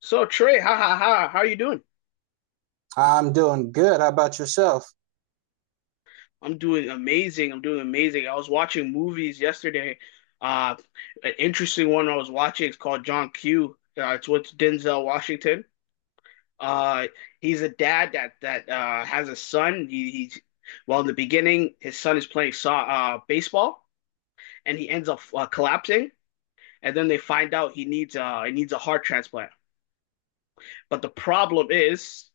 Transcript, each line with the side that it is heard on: left: So Trey, ha ha ha, how are you doing?
right: I'm doing good. How about yourself?
left: I'm doing amazing. I'm doing amazing. I was watching movies yesterday. Uh, an interesting one I was watching is called John Q. It's with Denzel Washington. Uh, he's a dad that has a son. He's well in the beginning, his son is playing baseball, and he ends up collapsing. And then they find out he needs a heart transplant. But the problem is,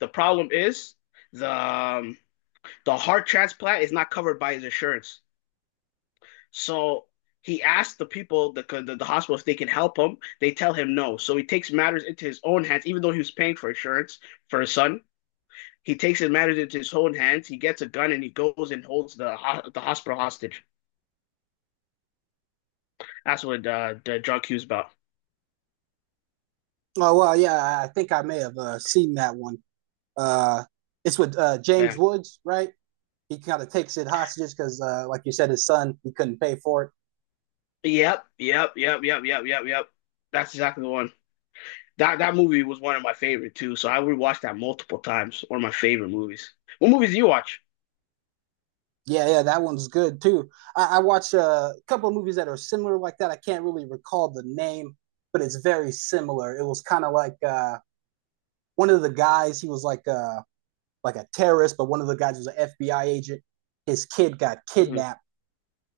left: the problem is the um, the heart transplant is not covered by his insurance. So he asked the people, the hospital, if they can help him. They tell him no. So he takes matters into his own hands, even though he was paying for insurance for his son. He takes his matters into his own hands. He gets a gun and he goes and holds the hospital hostage. That's what the drug cue's about.
right: Oh, well, yeah, I think I may have seen that one. Uh, it's with James
left: Yeah.
right: Woods, right? He kind of takes it hostages because, like you said, his son, he couldn't pay for it.
left: Yep. Yep. Yep. Yep. Yep. Yep. Yep. That's exactly the one. That movie was one of my favorite too. So I rewatched that multiple times. One of my favorite movies. What movies do you watch?
right: Yeah, yeah, that one's good too. I watched a couple of movies that are similar like that. I can't really recall the name, but it's very similar. It was kind of like one of the guys, he was like a terrorist, but one of the guys was an FBI agent. His kid got
left: Mhm.
right: kidnapped,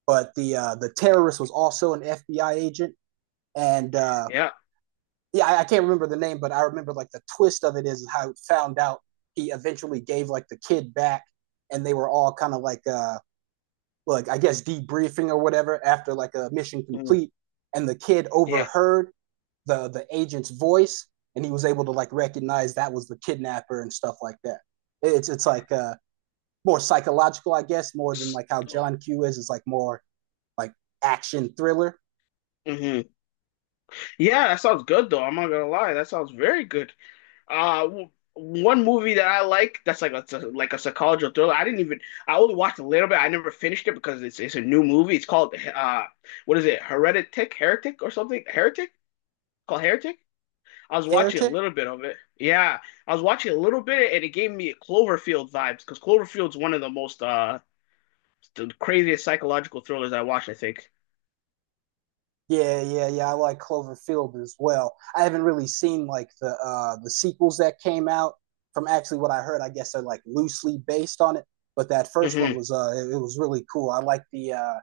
right: but the terrorist was also an FBI agent, and
left: Yeah.
right: yeah, I can't remember the name, but I remember like the twist of it is how it found out he eventually gave like the kid back, and they were all kind of like I guess debriefing or whatever after like a mission
left: Mhm.
right: complete, and the kid
left: Yeah.
right: overheard the agent's voice, and he was able to like recognize that was the kidnapper and stuff like that. It's like more psychological, I guess, more than like how John Q is like more like action thriller.
left: Hmm. Yeah, that sounds good though. I'm not gonna lie, that sounds very good. One movie that I like that's like it's a like a psychological thriller. I didn't even I only watched a little bit. I never finished it because it's a new movie. It's called what is it? Heretic, Heretic or something? Heretic? Called Heretic? I was watching a
right: Heretic.
left: little bit of it. Yeah, I was watching a little bit and it gave me Cloverfield vibes because Cloverfield's one of the craziest psychological thrillers I watched, I think.
right: Yeah, yeah, yeah. I like Cloverfield as well. I haven't really seen like the the sequels that came out. From actually what I heard, I guess they're like loosely based on it. But that first one
left: Hmm.
right: was it, it was really cool. I like the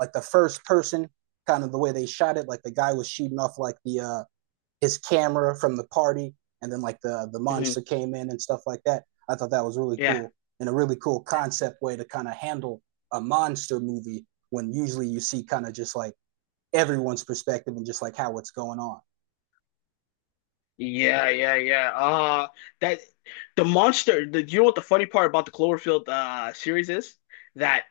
right: like the first person kind of the way they shot it. Like the guy was shooting off like the his camera from the party, and then like the
left: Hmm.
right: monster came in and stuff like that. I thought that was really
left: Yeah.
right: cool and a really cool concept way to kind of handle a monster movie when usually you see kind of just like everyone's perspective and just like how it's going on.
left: Yeah, yeah, yeah. That the monster, the you know what the funny part about the Cloverfield series is? That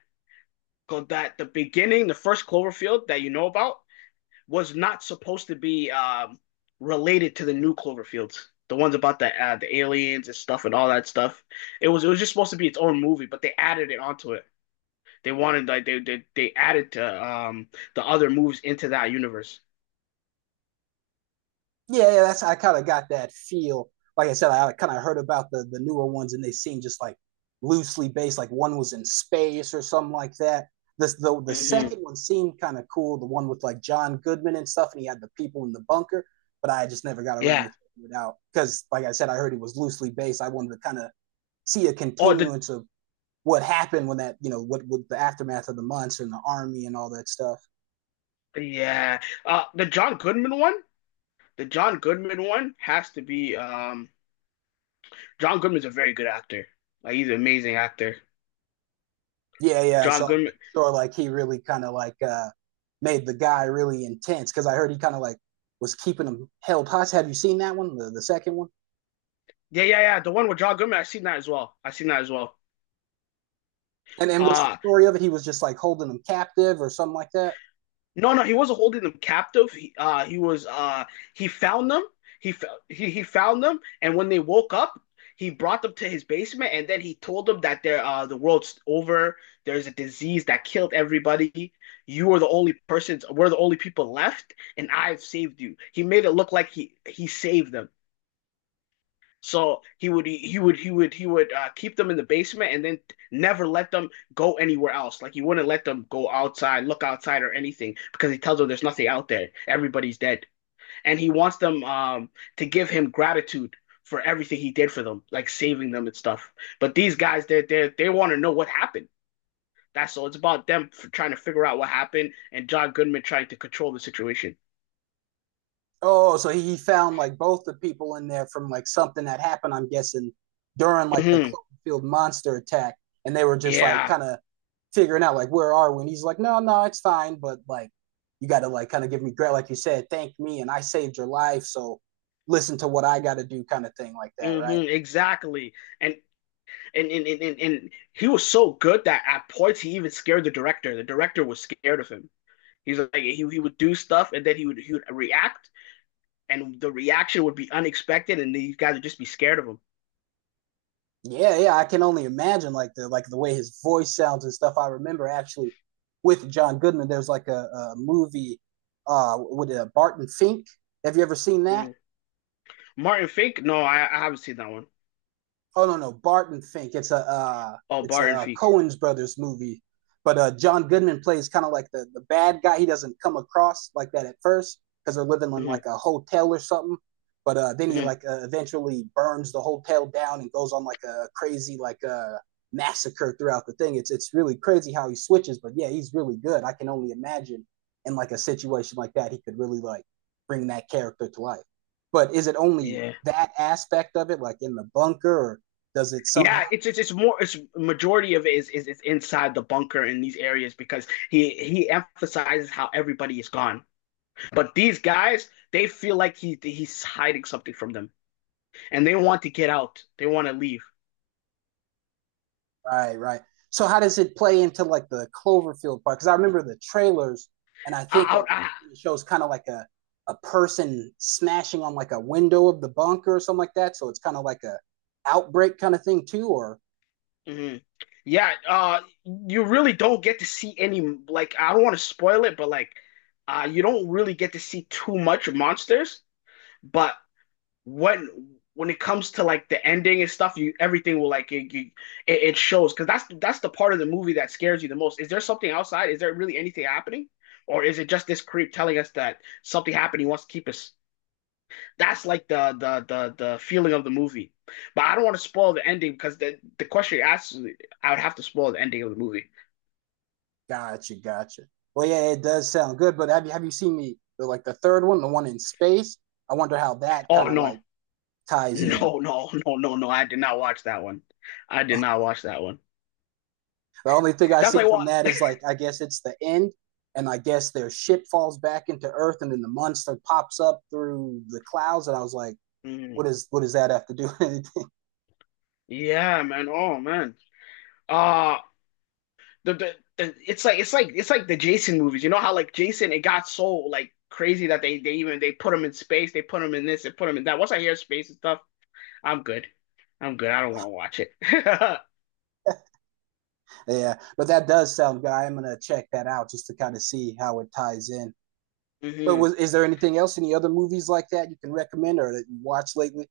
left: that the beginning, the first Cloverfield that you know about was not supposed to be related to the new Cloverfields. The ones about the aliens and stuff and all that stuff. It was just supposed to be its own movie, but they added it onto it. They wanted like they added to the other movies into that universe.
right: Yeah, yeah, that's I kind of got that feel. Like I said, I kind of heard about the newer ones and they seem just like loosely based. Like one was in space or something like that. This the
left: Hmm.
right: second one seemed kind of cool. The one with like John Goodman and stuff, and he had the people in the bunker. But I just never got around
left: Yeah.
right: to checking it out because, like I said, I heard it was loosely based. I wanted to kind of see a
left: Oh, the
right: continuance of what happened when that you know what with the aftermath of the months and the army and all that stuff.
left: yeah. The John Goodman one? The John Goodman one has to be John Goodman's a very good actor. Like he's an amazing actor.
right: Yeah, yeah.
left: John
right: So I'm
left: Goodman.
right: pretty sure like he really kind of like made the guy really intense because I heard he kind of like was keeping him held hostage. Have you seen that one, the second one?
left: Yeah, yeah, yeah. The one with John Goodman, I seen that as well. I seen that as well.
right: And what's the
left: Uh
right: story of it? He was just like holding him captive or something like that.
left: No, no, he wasn't holding them captive. He was. He found them. He found them, and when they woke up, he brought them to his basement, and then he told them that the world's over. There's a disease that killed everybody. You are the only persons. We're the only people left, and I've saved you. He made it look like he saved them. So he would keep them in the basement and then never let them go anywhere else. Like he wouldn't let them go outside, look outside or anything because he tells them there's nothing out there. Everybody's dead. And he wants them to give him gratitude for everything he did for them, like saving them and stuff. But these guys they want to know what happened. That's all. It's about them f trying to figure out what happened and John Goodman trying to control the situation.
right: Oh, so he found like both the people in there from like something that happened, I'm guessing, during like the
left: Hmm.
right: Cloverfield monster attack. And they were just like
left: Yeah.
right: kind of figuring out like, where are we? And he's like, no, no, it's fine. But like, you got to like kind of give me credit. Like you said, thank me and I saved your life. So listen to what I got to do kind of thing like that.
left: Hmm.
right: Right.
left: Exactly. And And, and, and, and, he was so good that at points he even scared the director. The director was scared of him. He would do stuff and then he would react and the reaction would be unexpected and these guys would just be scared of him.
right: Yeah. Yeah. I can only imagine like the way his voice sounds and stuff. I remember actually with John Goodman, there's like a movie with Barton Fink. Have you ever seen that?
left: Mm. Martin Fink? No, I haven't seen that one.
right: Oh no, no, Barton Fink. It's a
left: Oh, Barton Fink.
right: Cohen's brothers movie, but John Goodman plays kind of like the bad guy. He doesn't come across like that at first because they're living in
left: Mm-hmm,
right: like a hotel or something. But then he
left: mm-hmm.
right: like eventually burns the hotel down and goes on like a crazy like a massacre throughout the thing. It's really crazy how he switches. But yeah, he's really good. I can only imagine in like a situation like that, he could really like bring that character to life. But is it only
left: Yeah,
right: that aspect of it, like in the bunker, or does it somehow?
left: yeah. It's more. It's majority of it is it's inside the bunker in these areas because he emphasizes how everybody is gone. But these guys, they feel like he's hiding something from them, and they want to get out. They want to leave.
right: Right, right. So how does it play into like the Cloverfield part? Because I remember the trailers, and I think
left: Out.
right: it
left: Ah,
right: shows kind of like a person smashing on like a window of the bunker or something like that. So it's kind of like a outbreak kind of thing too. Or
left: mhm. Yeah. You really don't get to see any. Like, I don't want to spoil it, but like, you don't really get to see too much monsters. But when when it comes to like the ending and stuff, you everything will like it you, it shows because that's the part of the movie that scares you the most. Is there something outside? Is there really anything happening, or is it just this creep telling us that something happened? He wants to keep us That's the feeling of the movie. But I don't want to spoil the ending because the question you asked, I would have to spoil the ending of the movie.
right: gotcha, gotcha. Well, yeah, it does sound good. But have you seen the like the third one, the one in space? I wonder how that
left: Oh
right: kind of like ties in.
left: no! I did not watch that one. I did not watch that one.
right: The only thing I
left: That's
right: see
left: like
right: from
left: what?
right: that is like I guess it's the end, and I guess their ship falls back into Earth, and then the monster pops up through the clouds, and I was like,
left: Mm,
right: what is what does that have to do with anything?
left: yeah, man. Oh man. Uh the it's like it's like the Jason movies. You know how like Jason, it got so like crazy that they put him in space, they put him in this, they put him in that. Once I hear space and stuff, I'm good. I'm good. I don't want to watch it.
right: yeah, but that does sound good. I'm gonna check that out just to kind of see how it ties in. But
left: Hmm.
right: was is there anything else? Any other movies like that you can recommend or that you watched lately?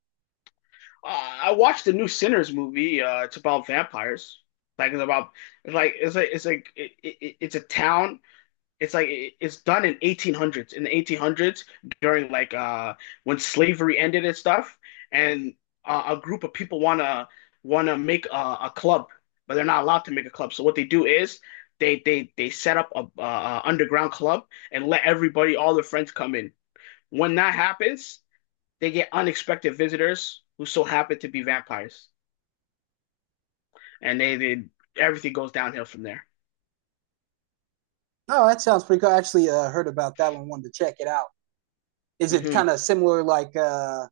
left: Uh, I watched the new Sinners movie. It's about vampires. Like it's about it's a town. It's done in 1800s in the 1800s during when slavery ended and stuff. And a group of people wanna make a club, but they're not allowed to make a club. So what they do is they set up a underground club and let everybody all their friends come in. When that happens they get unexpected visitors who so happen to be vampires, and they everything goes downhill from there.
right: Oh, that sounds pretty cool. I actually heard about that one. Wanted to check it out. Is it
left: Hmm.
right: kind of similar like? uh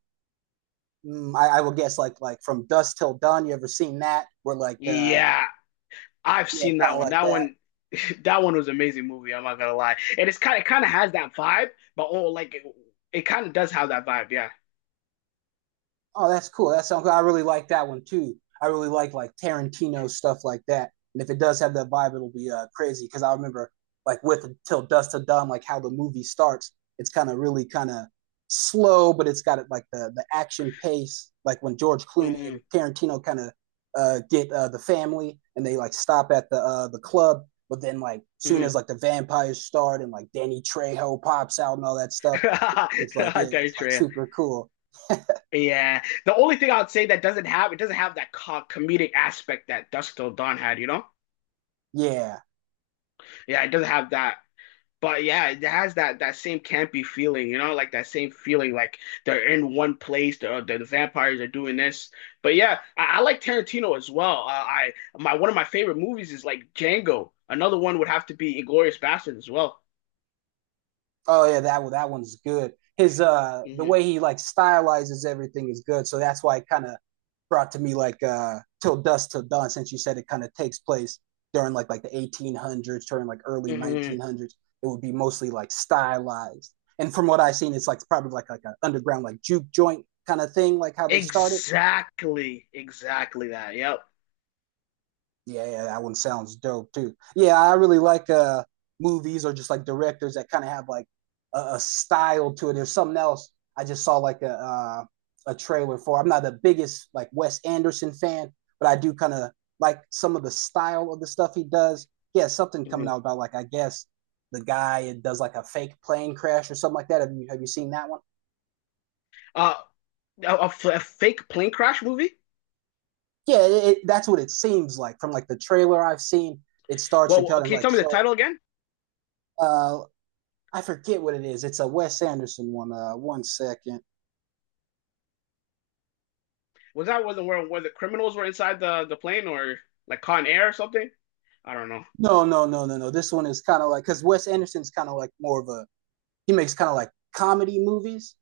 right: mm, I will guess like from dusk till dawn. You ever seen that? Where like
left: Yeah, I've
right: yeah,
left: seen
right: kind
left: that
right: of
left: one.
right: like
left: That
right: that.
left: one, that one was an amazing movie. I'm not gonna lie, and it's kind of has that vibe, but oh, it kind of does have that vibe. Yeah.
right: Oh, that's cool. That sounds good. I really like that one too. I really like Tarantino stuff like that. And if it does have that vibe, it'll be crazy. Because I remember like with Till Dust to Dawn, like how the movie starts. It's kind of really kind of slow, but it's got it like the action pace. Like when George Clooney
left: Mm
right: and Tarantino kind of get the family and they like stop at the club. But then like
left: hmm. Mm
right: soon as
left: hmm.
right: like the vampires start and like Danny Trejo pops out and all that stuff, it's like yeah,
left: Very
right: it's like
left: true.
right: super cool.
left: Yeah. The only thing I would say that doesn't have it doesn't have that co comedic aspect that Dusk Till Dawn had. You know?
right: Yeah.
left: Yeah, it doesn't have that But yeah, it has that that same campy feeling, you know, like that same feeling, like they're in one place, the vampires are doing this. But yeah, I like Tarantino as well. I My one of my favorite movies is like Django. Another one would have to be Inglorious Bastards as well.
right: Oh yeah, that one, that one's good. His the
left: Hmm.
right: way he like stylizes everything is good. So that's why it kind of brought to me like Till Dusk Till Dawn since you said it kind of takes place during like the 1800s, during like early
left: Hmm.
right: 1900s. It would be mostly like stylized. And from what I've seen it's like probably like an underground like juke joint kind of thing like how they started.
left: Exactly, exactly that. Yep.
right: Yeah, yeah, that one sounds dope too. Yeah, I really like movies or just like directors that kind of have like a style to it. There's something else I just saw like a trailer for. I'm not the biggest like Wes Anderson fan, but I do kind of like some of the style of the stuff he does. He has something coming
left: Hmm.
right: out about like I guess the guy that does like a fake plane crash or something like that. Have you seen that one?
left: Uh, a fake plane crash movie?
right: Yeah, it, that's what it seems like from like the trailer I've seen. It starts to
left: Well,
right: kind of
left: can you
right: like
left: tell me the
right: show
left: title again?
right: uh, I forget what it is. It's a Wes Anderson one. One second.
left: Was that one where the criminals were inside the plane or like Con Air or something? I don't know.
right: No, no, no, no, no. This one is kind of like because Wes Anderson's kind of like more of a he makes kind of like comedy movies,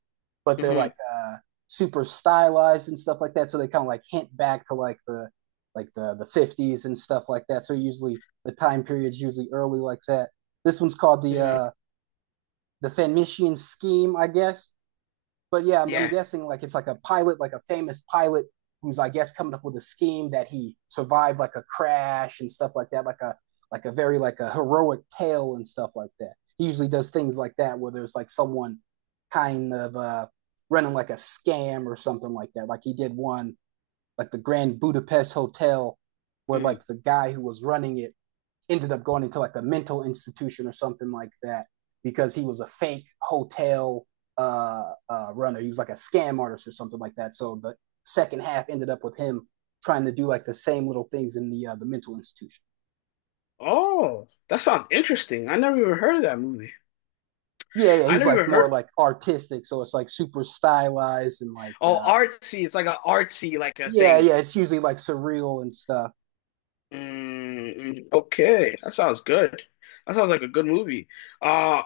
right: but they're like
left: Mhm.
right: super stylized and stuff like that. So they kind of like hint back to like the like the fifties and stuff like that. So usually the time period's usually early like that. This one's called
left: Mm,
right: the Fenician Scheme, I guess. But yeah, I'm
left: yeah.
right: guessing like it's like a pilot, like a famous pilot who's I guess coming up with a scheme that he survived like a crash and stuff like that, like a very like a heroic tale and stuff like that. He usually does things like that where there's like someone kind of running like a scam or something like that. Like he did one like the Grand Budapest Hotel where
left: Mm.
right: like the guy who was running it ended up going into like a mental institution or something like that because he was a fake hotel uh, runner. He was like a scam artist or something like that. So the second half ended up with him trying to do like the same little things in the mental institution.
left: Oh, that sounds interesting. I never even heard of that movie.
right: Yeah, yeah,
left: I
right: he's
left: never
right: like
left: even
right: more
left: heard.
right: like artistic, so it's like super stylized and like
left: Oh, artsy. It's like an artsy like a
right: yeah,
left: thing.
right: yeah, it's usually like surreal and stuff.
left: Mm, mm, okay, that sounds good. That sounds like a good movie. Uh,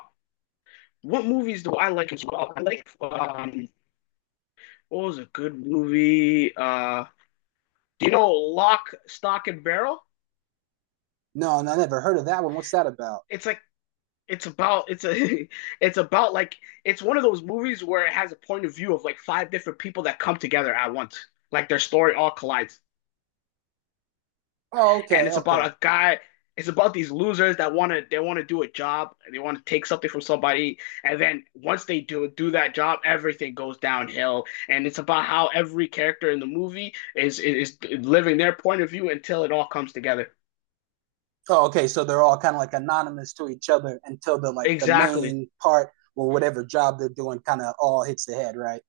left: what movies do I like as well? I like what was a good movie? Do you know Lock, Stock and Barrel?
right: No, no, I never heard of that one. What's that about?
left: It's like it's about it's a it's about like it's one of those movies where it has a point of view of like five different people that come together at once. Like their story all collides.
right: Oh,
left: And
right: okay,
left: it's about
right: okay.
left: a guy it's about these losers that want to they want to do a job, and they want to take something from somebody, and then once they do that job, everything goes downhill. And it's about how every character in the movie is living their point of view until it all comes together.
right: Oh, okay. So they're all kind of like anonymous to each other until the like the
left: Exactly.
right: main part or whatever job they're doing kind of all hits the head, right?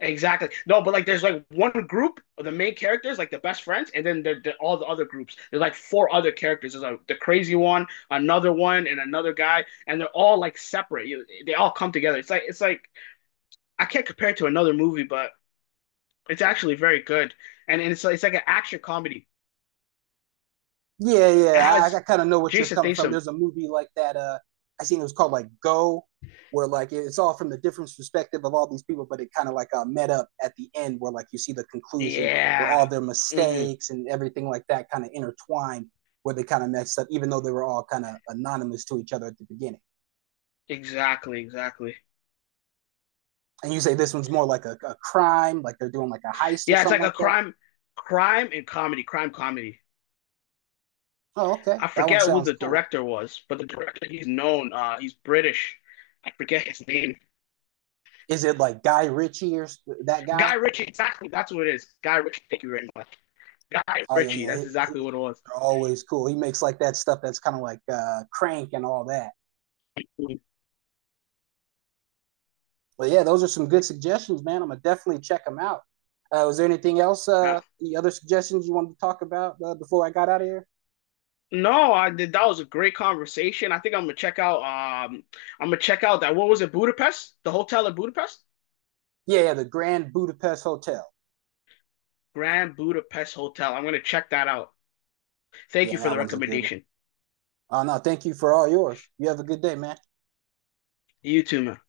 left: Exactly. No, but like there's like one group of the main characters, like the best friends, and then all the other groups. There's like four other characters. There's like the crazy one, another one, and another guy, and they're all like separate. You- They all come together. It's like I can't compare it to another movie, but it's actually very good. And it's like an action comedy.
right: Yeah,
left: It
right: yeah. I
left: has
right: kind of know what you're
left: Jason
right: coming from.
left: Statham.
right: There's a movie like that. I seen it was called like Go, where like it's all from the different perspective of all these people, but it kind of like met up at the end where like you see the conclusion where
left: Yeah.
right: all their
left: Hmm.
right: mistakes and everything like that kind of intertwined, where they kind of messed up, even though they were all kind of anonymous to each other at the beginning.
left: Exactly, exactly.
right: And you say this one's more like a crime, like they're doing like a heist or
left: Yeah, it's
right: something
left: like a
right: like that.
left: crime crime and comedy, crime comedy.
right: Oh, okay,
left: I
right: that one
left: forget who
right: sounds
left: the
right: cool.
left: director was, but the director he's known. He's British. I forget his name.
right: Is it like Guy Ritchie or that guy?
left: Guy Ritchie. Exactly. That's what it is. Guy Ritchie. Thank you very much. Guy
right: Oh yeah,
left: Ritchie.
right: yeah,
left: That's
right: he-
left: exactly
right: he-
left: what it was.
right: they're always cool. He makes like that stuff that's kind of like Crank and all that. But yeah, those are some good suggestions, man. I'm gonna definitely check them out. Was there anything else?
left: Uh,
right: The other suggestions you wanted to talk about before I got out of here?
left: no, I did. That was a great conversation. I think I'm gonna check out. I'm gonna check out that. What was it? Budapest? The hotel in Budapest?
right: Yeah, yeah, the Grand Budapest Hotel.
left: Grand Budapest Hotel. I'm gonna check that out. Thank you
right: Yeah,
left: for
right: that
left: the
right: one's a good one.
left: recommendation.
right: Oh no, thank you for all yours. You have a good day, man.
left: You too, man.